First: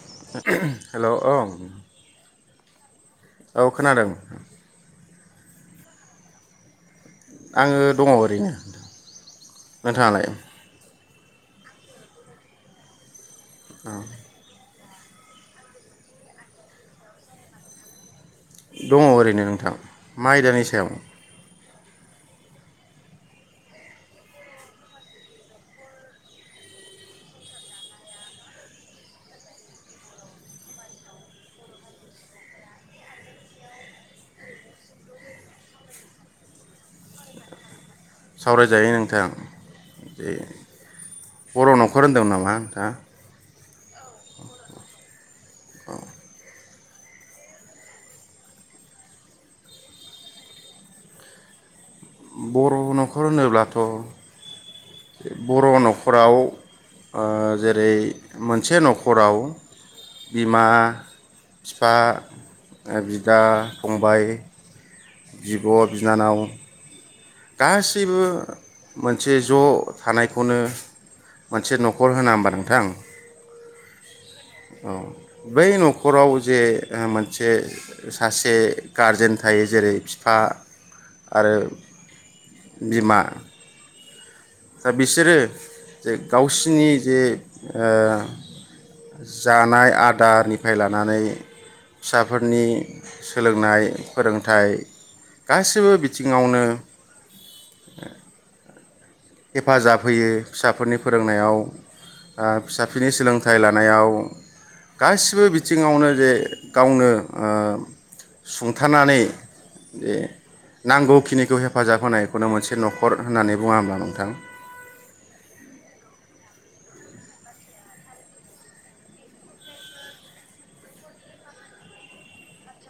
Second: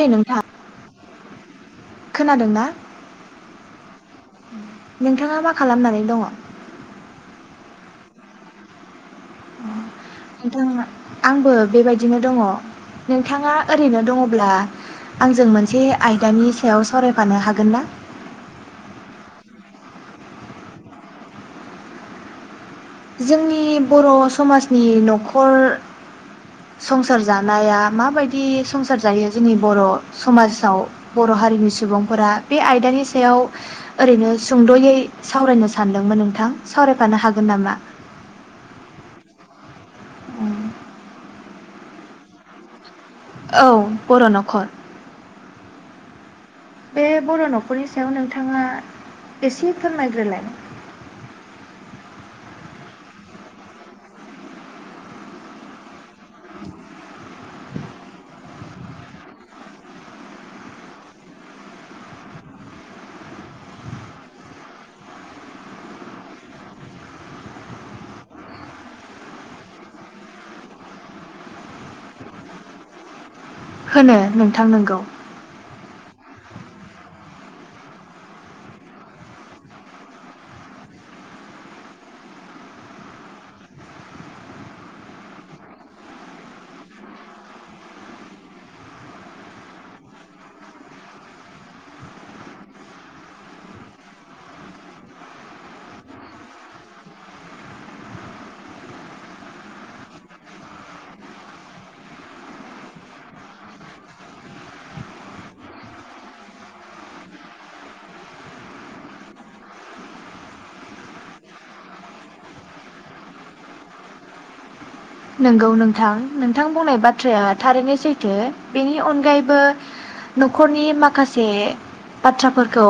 ओइ नोंथां हेल' औ खोनादों ना औ खोनादों [unintelligible] नोंथाङा मा खालामनानै दङ आङो दङ ओरैनो नोंथां नोंथाङा आंबो बेबायदिनो दङ नों नोंथाङा ओरैनो दङब्ला आंजों मोनसे आयदानि सायाव सावरायफानो हागोन ना दङ ओरैनो नोंथां मा आयदानि सायाव जोंनि बर' समाजनि न'खर संसार जानाया माबायदि संसार जायो जोंनि बर' समाजाव बर' हारिनि सुबुंफोरा बे आयदानि सायाव ओरैनो सुंद'यै सावरायनो सानदोंमोन नोंथां सावरायफानो हागोन नामा सावरायजायो नोंथां दे बर' न'खर होनदोंमोन नामा नोंथाङा औ बर' न'खर अ बे बर' न'खरनि सायाव नोंथाङा एसे फोरमायग्रोलाय बर' न'खर होनोब्लाथ' बर' न'खराव ओ जेरै मोनसे न'खराव बिमा फिफा बिदा फंबाय बिब' बिनानाव गासैबो मोनसे ज' थानायखौनो मोनसे न'खर होना होमबा नोंथां होनो नोंथां औ नोंगौ बै न'खराव जे मोनसे सासे गारजेन थायो जेरै बिफा आरो बिमा दा बिसोरो जे गावसिनि जे ओ जानाय आदारनिफ्राय लानानै फिसाफोरनि सोलोंनाय फोरोंथाइ गासिबो बिथिङावनो हेफाजाब होयो फिसाफोरनि फोरोंनायाव ओ फिसाफोरनि सोलोंथाइ लानायाव गासिबो बिथिङावनो जे गावनो ओ सुंथानानै जे नांगौखिनिखौ हेफाजाब होनायखौनो मोनसे न'खर होननानै बुङा होमब्ला नों नोंथां नंगौ नोंथां नोंथां बुंनाय बाथ्राया थारैनो सैथो बेनि अनगायैबो न'खरनि माखासे बाथ्राफोरखौ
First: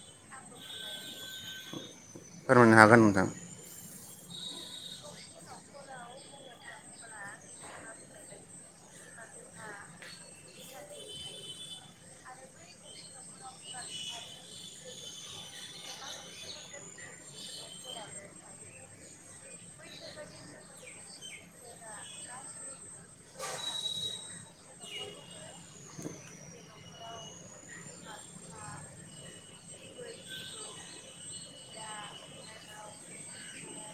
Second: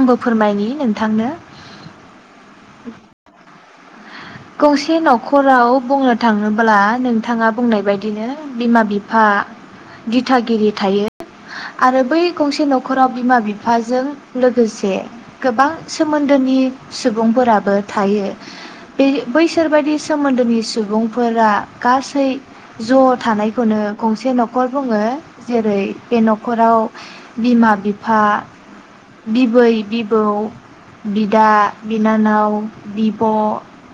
आंबो फोरमायनि नोंथांनो फोरमायनो हागोन नोंथां गंसे न'खराव बुंनो थाङोब्ला नोंथाङा बुंनाय बायदिनो बिमा बिफा दिथागिरि थायो आरो बै गंसे न'खराव बिमा बिफाजों लोगोसे गोबां सोमोन्दोनि सुबुंफोराबो थायो बे बैसोरबायदि सोमोन्दोनि सुबुंफोरा गासै ज' थानायखौनो गंसे न'खर बुङो जेरै बे न' न'खराव बिमा बिफा बिबै बिबौ बिदा बिनानाव बिब'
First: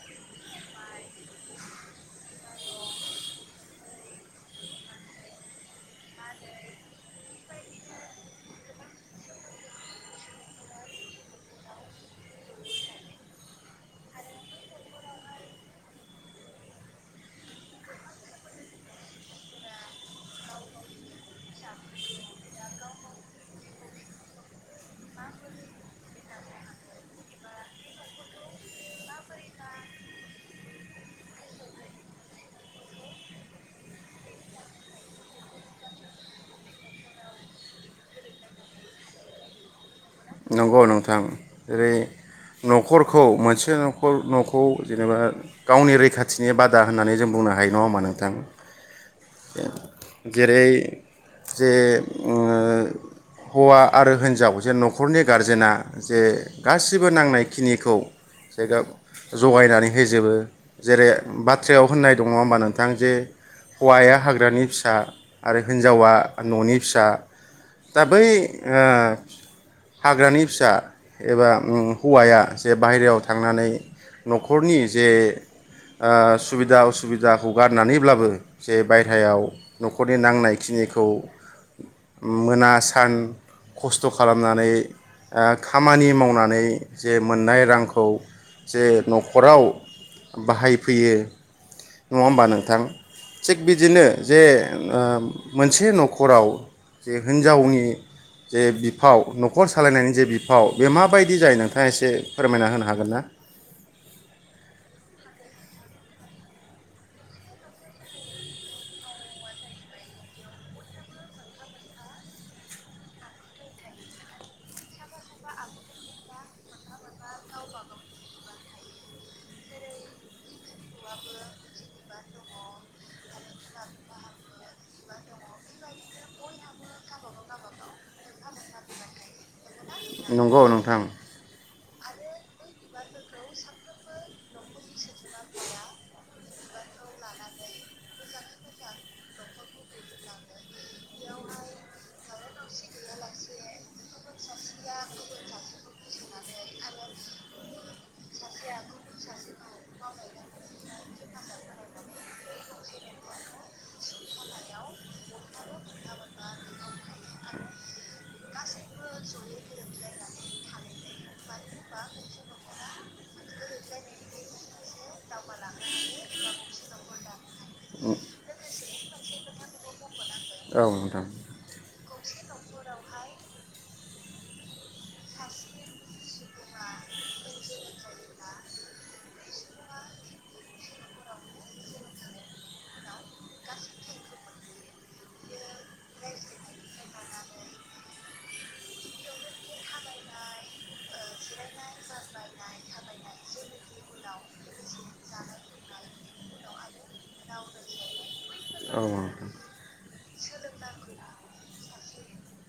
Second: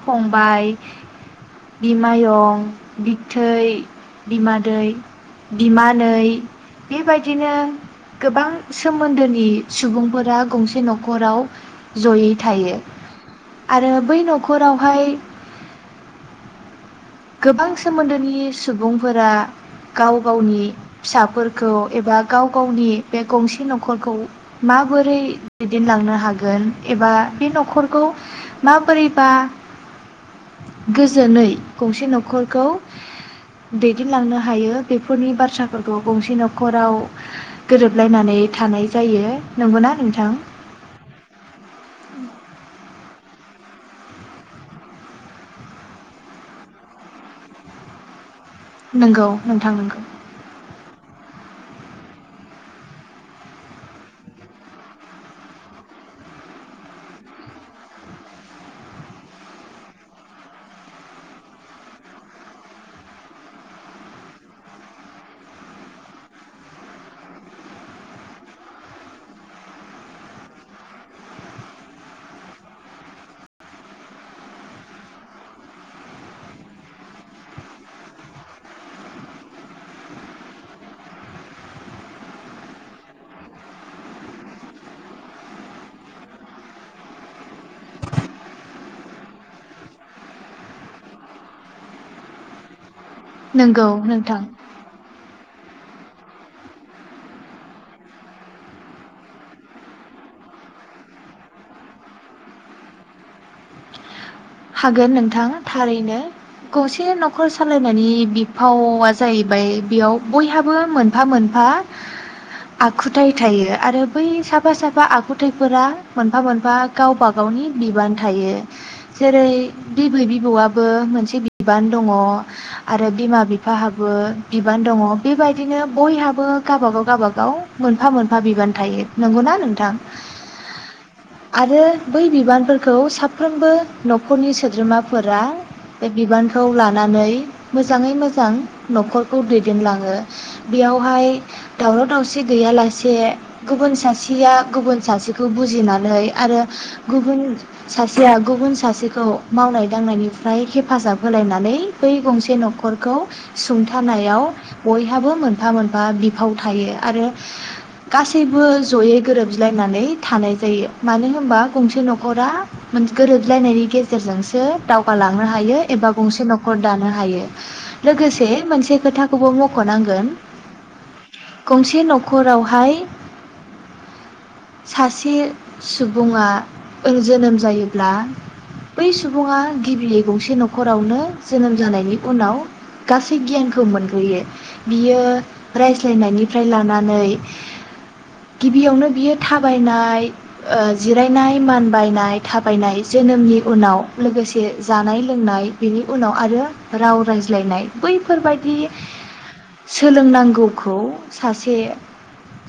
फंबाय बिमायं बिबथै बिमादै बिमानै बेबायदि बिदिनो गोबां सोमोन्दोनि सुबुंफोरा गंसे न'खराव जयै थायो आरो बै न'खरावहाय गोबां सोमोन्दोनि सुबुंफोरा गाव गावनि फिसाफोरखौ एबा गाव गावनि बे गंसे न'खरखौ माबोरै दैदेनलांनो हागोन एबा बे न'खरखौ माबोरैबा गोजोनै गंसे न'खरखौ दैदेनलांनो हायो बेफोरनि बाथ्राफोरखौ गंसे न'खराव गोरोबलायनानै थानाय जायो। नंगौना नोंथां? नंगौ नोंथां जेरै न'खर खौ मोनसे न'खर न'खौ जेनेबा गावनि रैखाथिनि बादा होननानै जों बुंनो हायो नङा होनबा नोंथां? नंगौ नोंथां नंगौ जेरै जे ओ हौवा आरो हिनजाव जेन नख खरनि गारजेना जे गासिबो नांनाय खिनिखौ जेग जगायनानै होजोबो जेरै बाथ्रायाव होननाय दङ होनबा नोंथां जे हौवाया हाग्रानि फिसा आरो हिनजावा न'नि फिसा दा बै हाग्रानि फिसा एबा हौवाया जे बाहेरायाव थांनानै न'खरनि जे ओ सुबिदा असुबिदाखौ गारनानैब्लाबो जे बायह्रायाव न'खरनि नांनायखिनिखौ मोना सान खस्थ' खालामनानै ओ खामानि मावनानै जे मोननाय रांखौ जे नखराव बाहायफैयो नङा होमबा नोंथां थिग नंगौ बिदिनो जे नोंथां ओ मोनसे नखराव जे हिनजावनि जे बिफाव न'खर सालायनायनि जे बिफाव बे माबायदि जायो नोंथाङा एसे फोरमायना होनो हागोन ना? हागोन नोंथां थारैनो गसे न'खर सालायनायनि बिफावा जाहैबाय बेयाव बयहाबो मोनफा मोनफा आखुथाय थायो आरो बै साफा साफा आखुथायफोरा मोनफा मोनफा गावबा गावनि बिबान थायो। जेरै बिबै बिबौआबो मोनसे बिबान दङ आरो बिमा बिफाहाबो बिबान दङ बेबायदिनो बयहाबो गावाबागाव गावाबागाव मोनफा मोनफा बिबान थायो। नंगौना नोंथां? नंगौ नोंथां। आरो बै बिबानफोरखौ साफ्रोमबो नखरनि सोद्रोमाफोरा बे बिबानखौ लानानै मोजाङै मोजां न'खरखौ दैदेनलाङो बेयावहाय दावराव दावसि गैयालासे गुबुन सासेया गुबुन सासेखौ बुजिनानै आरो गुबुन सासेया गुबुन सासेखौ मावनाय दांनायनिफ्राय हेफाजाब होलायनानै बै गंसे नखरखौ सुंथानायाव बयहाबो मोनफा मोनफा बिफाव थायो आरो गासैबो जयै गोरोब्लायनानै थानाय जायो मानो होनबा गंसे नखरा गोरोब ज्लायनायनि गेजेरजोंसो दावगालांनो हायो एबा गंसे नखर दानो हायो लोगोसे मोनसे खोथाखौबो मख'नांगोन औ नोंथां गंसे न'खरावहाय सासे सुबुङा जोनोम जायोब्ला बै सुबुङा गिबियै गंसे नखरावनो जोनोम जानायनि उनाव गासै गियानखौ मोनग्रोयो बियो रायज्लायनायनिफ्राय लानानै गिबियावनो बियो थाबायनाय ओ जिरायनाय मानबायनाय थाबायनाय जोनोमनि उनाव लोगोसे जानाय लोंनाय बेनि उनाव आरो राव रायज्लायनाय बैफोरबायदि औ नोंथां। सोलों नांगौखौ सासे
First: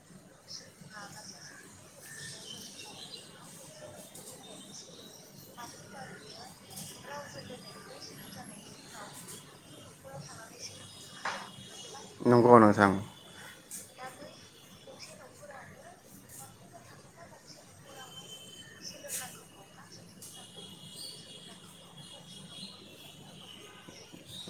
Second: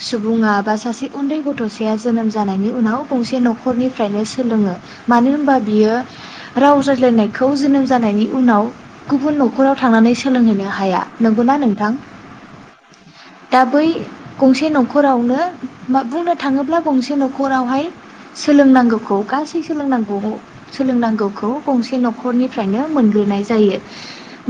सुबुङा बा सासे उन्दै गथ'साया जोनोम जानायनि उनाव गंसे न'खरनिफ्रायनो सोलोङो। मानो होनबा बियो राव रायज्लायनायखौ जोनोम जानायनि उनाव गुबुन नखराव थांनानै सोलोंहैनो हाया। नंगौना नोंथां? औ नोंथां। दा बै गंसे नखरावनो बुंनो थाङोब्ला गंसे नखरावहाय सोलोंनांगौखौ गासै सोलोंनांगौ सोलोंनांगौखौ गंसे न'खरनिफ्रायनो मोनग्रोनाय जायो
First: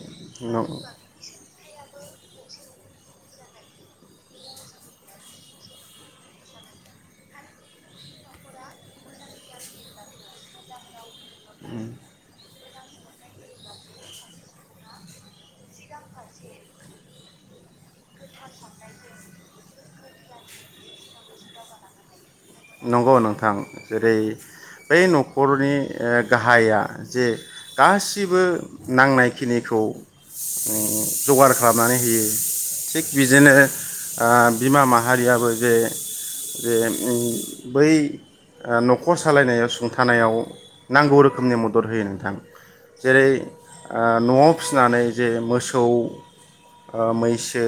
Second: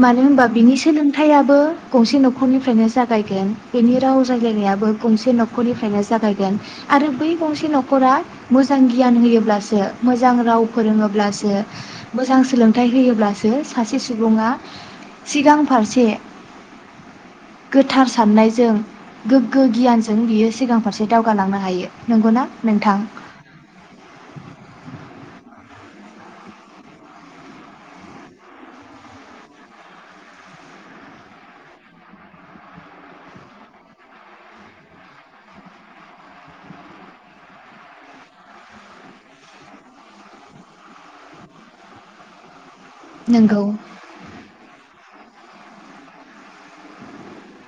मानो होनबा बिनि सोलोंथायाबो गंसे न'खरनिफ्रायनो जागायगोन बिनि राव रायलायनायाबो गंसे न'खरनिफ्रायनो जागायगोन आरो बै गंसे न'खरा मोजां गियान होयोब्लासो मोजां राव फोरोङोब्लासो मोजां सोलोंथाइ होयोब्लासो सासे सुबुङा सिगां फारसे गोथार साननायजों गोग्गो गियानजों बियो सिगां फारसे दावगालांनो हायो। नंगौना? नोंथां नंगौ नोंथां जेरै बै न'खरनि ओ गाहाया जे गासिबो नांनायखिनिखौ जगार खालामनानै होयो थिग बिदिनो ओ बिमा माहारियाबो जे जे बै न'खर सालायनायाव सुंथानायाव नांगौ रोखोमनि मदद होयो नोंथां। जेरै नंगौ ओ न'आव फिसिनानै जे मोसौ, ओ मैसो,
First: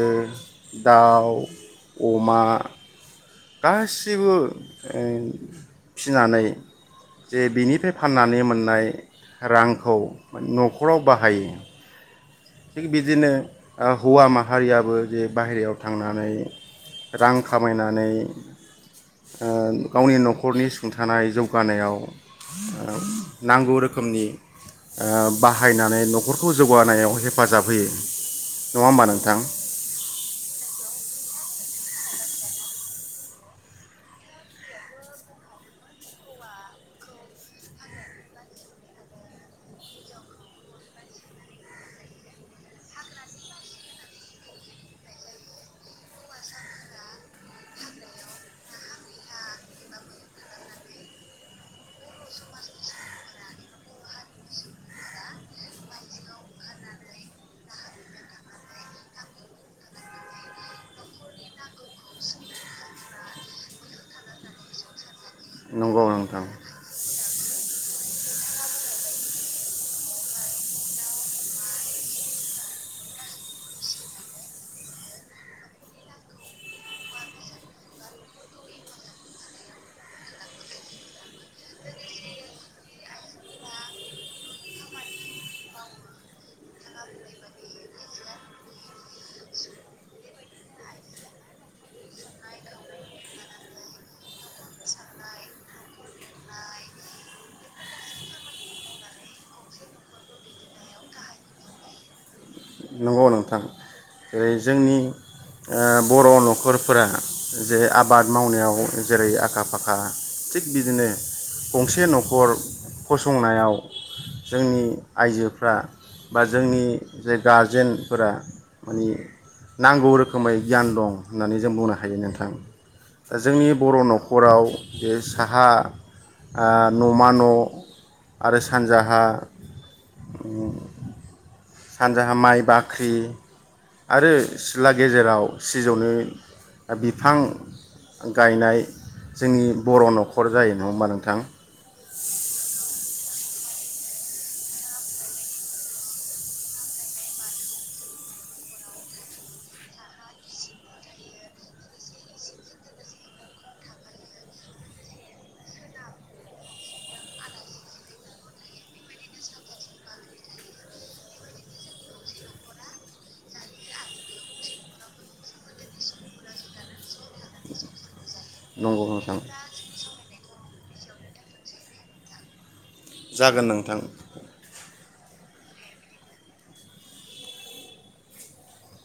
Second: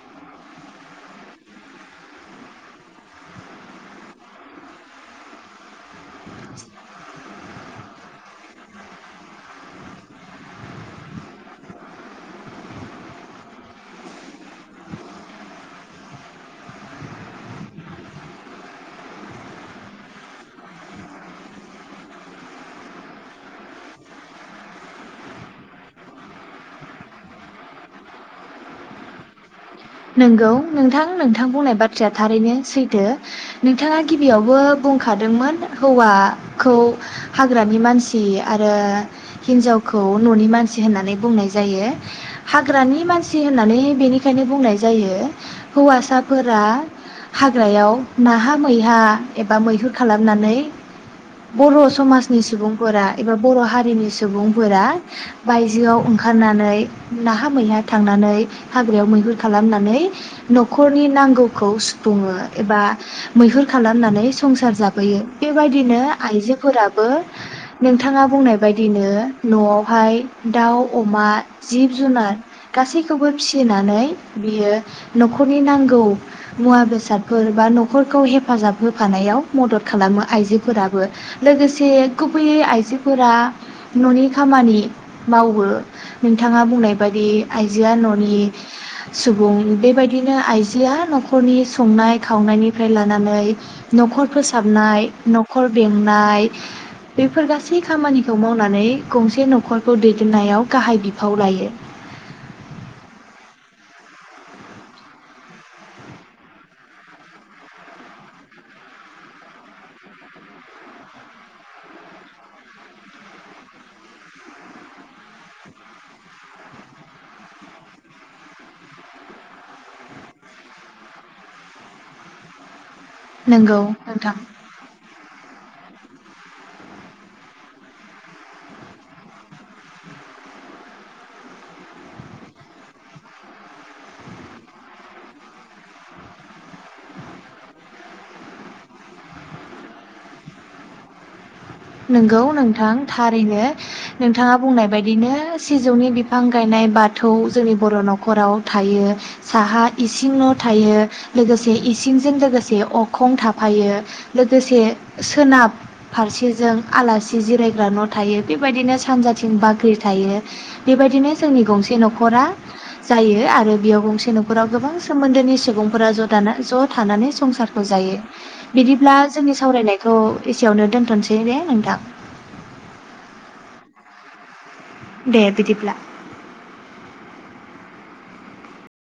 दाउ, अमा गासैबो फिनानै जे बिनिफ्राय फाननानै मोननाय रांखौ न'खराव बाहायो। थिग बिदिनो हौवा माहारियाबो जे बाहेरायाव थांनानै रां खामायनानै गावनि ओ न'खरनि सुंथानाय जौगानायाव नांगौ रोखोमनि ओ बाहायनानै न'खरखौ जौगानायाव हेब हेफाजाब होयो नङा होमबा नोंथां नंगौ नोंथां नोंथां बुंनाय बाथ्राया थारैनो सैथो नोंथाङा गिबियावबो बुंखादोंमोन हौवाखौ हाग्रानि मानसि आरो हिन्जावखौ न'नि मानसि होननानै बुंनाय जायो हाग्रानि मानसि होननानै बेनिखायनो बुंनाय जायो। जायो हौवासाफोरा हाग्रायाव नाहा मैहा एबा मैहुर खालामनानै बर' समाजनि सुबुंफोरा एबा बर' हारिनि सुबुंफोरा बायजोआव ओंखारनानै नाहा मैहा थांनानै हाग्रायाव मैहुर खालामनानै न'खरनि नांगौखौ सुफुङो एबा मैहुर खालामनानै संसार जाफैयो बेबायदिनो नंगौ नोंथां आइजोफोराबो नोंथाङा बुंनाय बायदिनो न'आवहाय दाउ अमा जिब जुनार गासैखौबो फिसिनानै बियो न'खरनि नांगौ मुवा बेसादफोर बा न'खरखौ हेफाजाब होफानायाव मदद खालामो आइजोफोराबो लोगोसे गुबैयै आइजोफोरा न'नि खामानि मावो नोंथाङा बुंनाय बायदि आइजोआ न'नि सुबुं बेबायदिनो आइजोआ न'खरनि संनाय खावनायनिफ्राय लानानै न'खर फोसाबनाय न'खर बेंनाय बेफोर गासै खामानिखौ मावनानै गंसे न'खरखौ दैदेननायाव गाहाय बिफाव लायो। बै जोंनि ओ बर' नखरफोरा जे आबाद मावनायाव जेरै आखा फाखा थिग बिदिनो गंसे नखर फसंनायाव जोंनि आइजोफ्रा बा जोंनि जे गारजेनफोरा माने नांगौ रोखोमै गियान दं। होननानै जों बुंनो हायो नोंथां। जोंनि नंगौ बर' नोंथां न'खराव बे साहा आ न'मा न' आरो सानजाहा उम सानजाहा माइ बाख्रि आरो सिथ्ला गेजेराव सिजौनि बिफां गायनाय जोंनि बर' न'खर जायो नङा होमबा नोंथां? नोंगौ नोंथां थारैनो नोंथाङा बुंनाय बायदिनो सिजौनि बिफां गायनाय बाथौ जोंनि बर' न'खराव थायो साहा इसिं न' थायो लोगोसे इसिंजों लोगोसे अखं थाफायो लोगोसे सोनाब फारसे जों आलासि जिरायग्रा न' थायो बेबायदिनो सानजाथिं बाख्रि थायो बेबायदिनो जोंनि गंसे न'खरा जायो आरो बेयाव गंसे न'खराव गोबां सोमोनदोनि सुबुंफोरा ज' दा थानानै संसारखौ जायो नंगौ बिदिब्ला नोंथां जोंनि सावरायनायखौ एसेयावनो दोनथ'सै दे दे नोंथां। जागोन नोंथां। दे बिदिब्ला।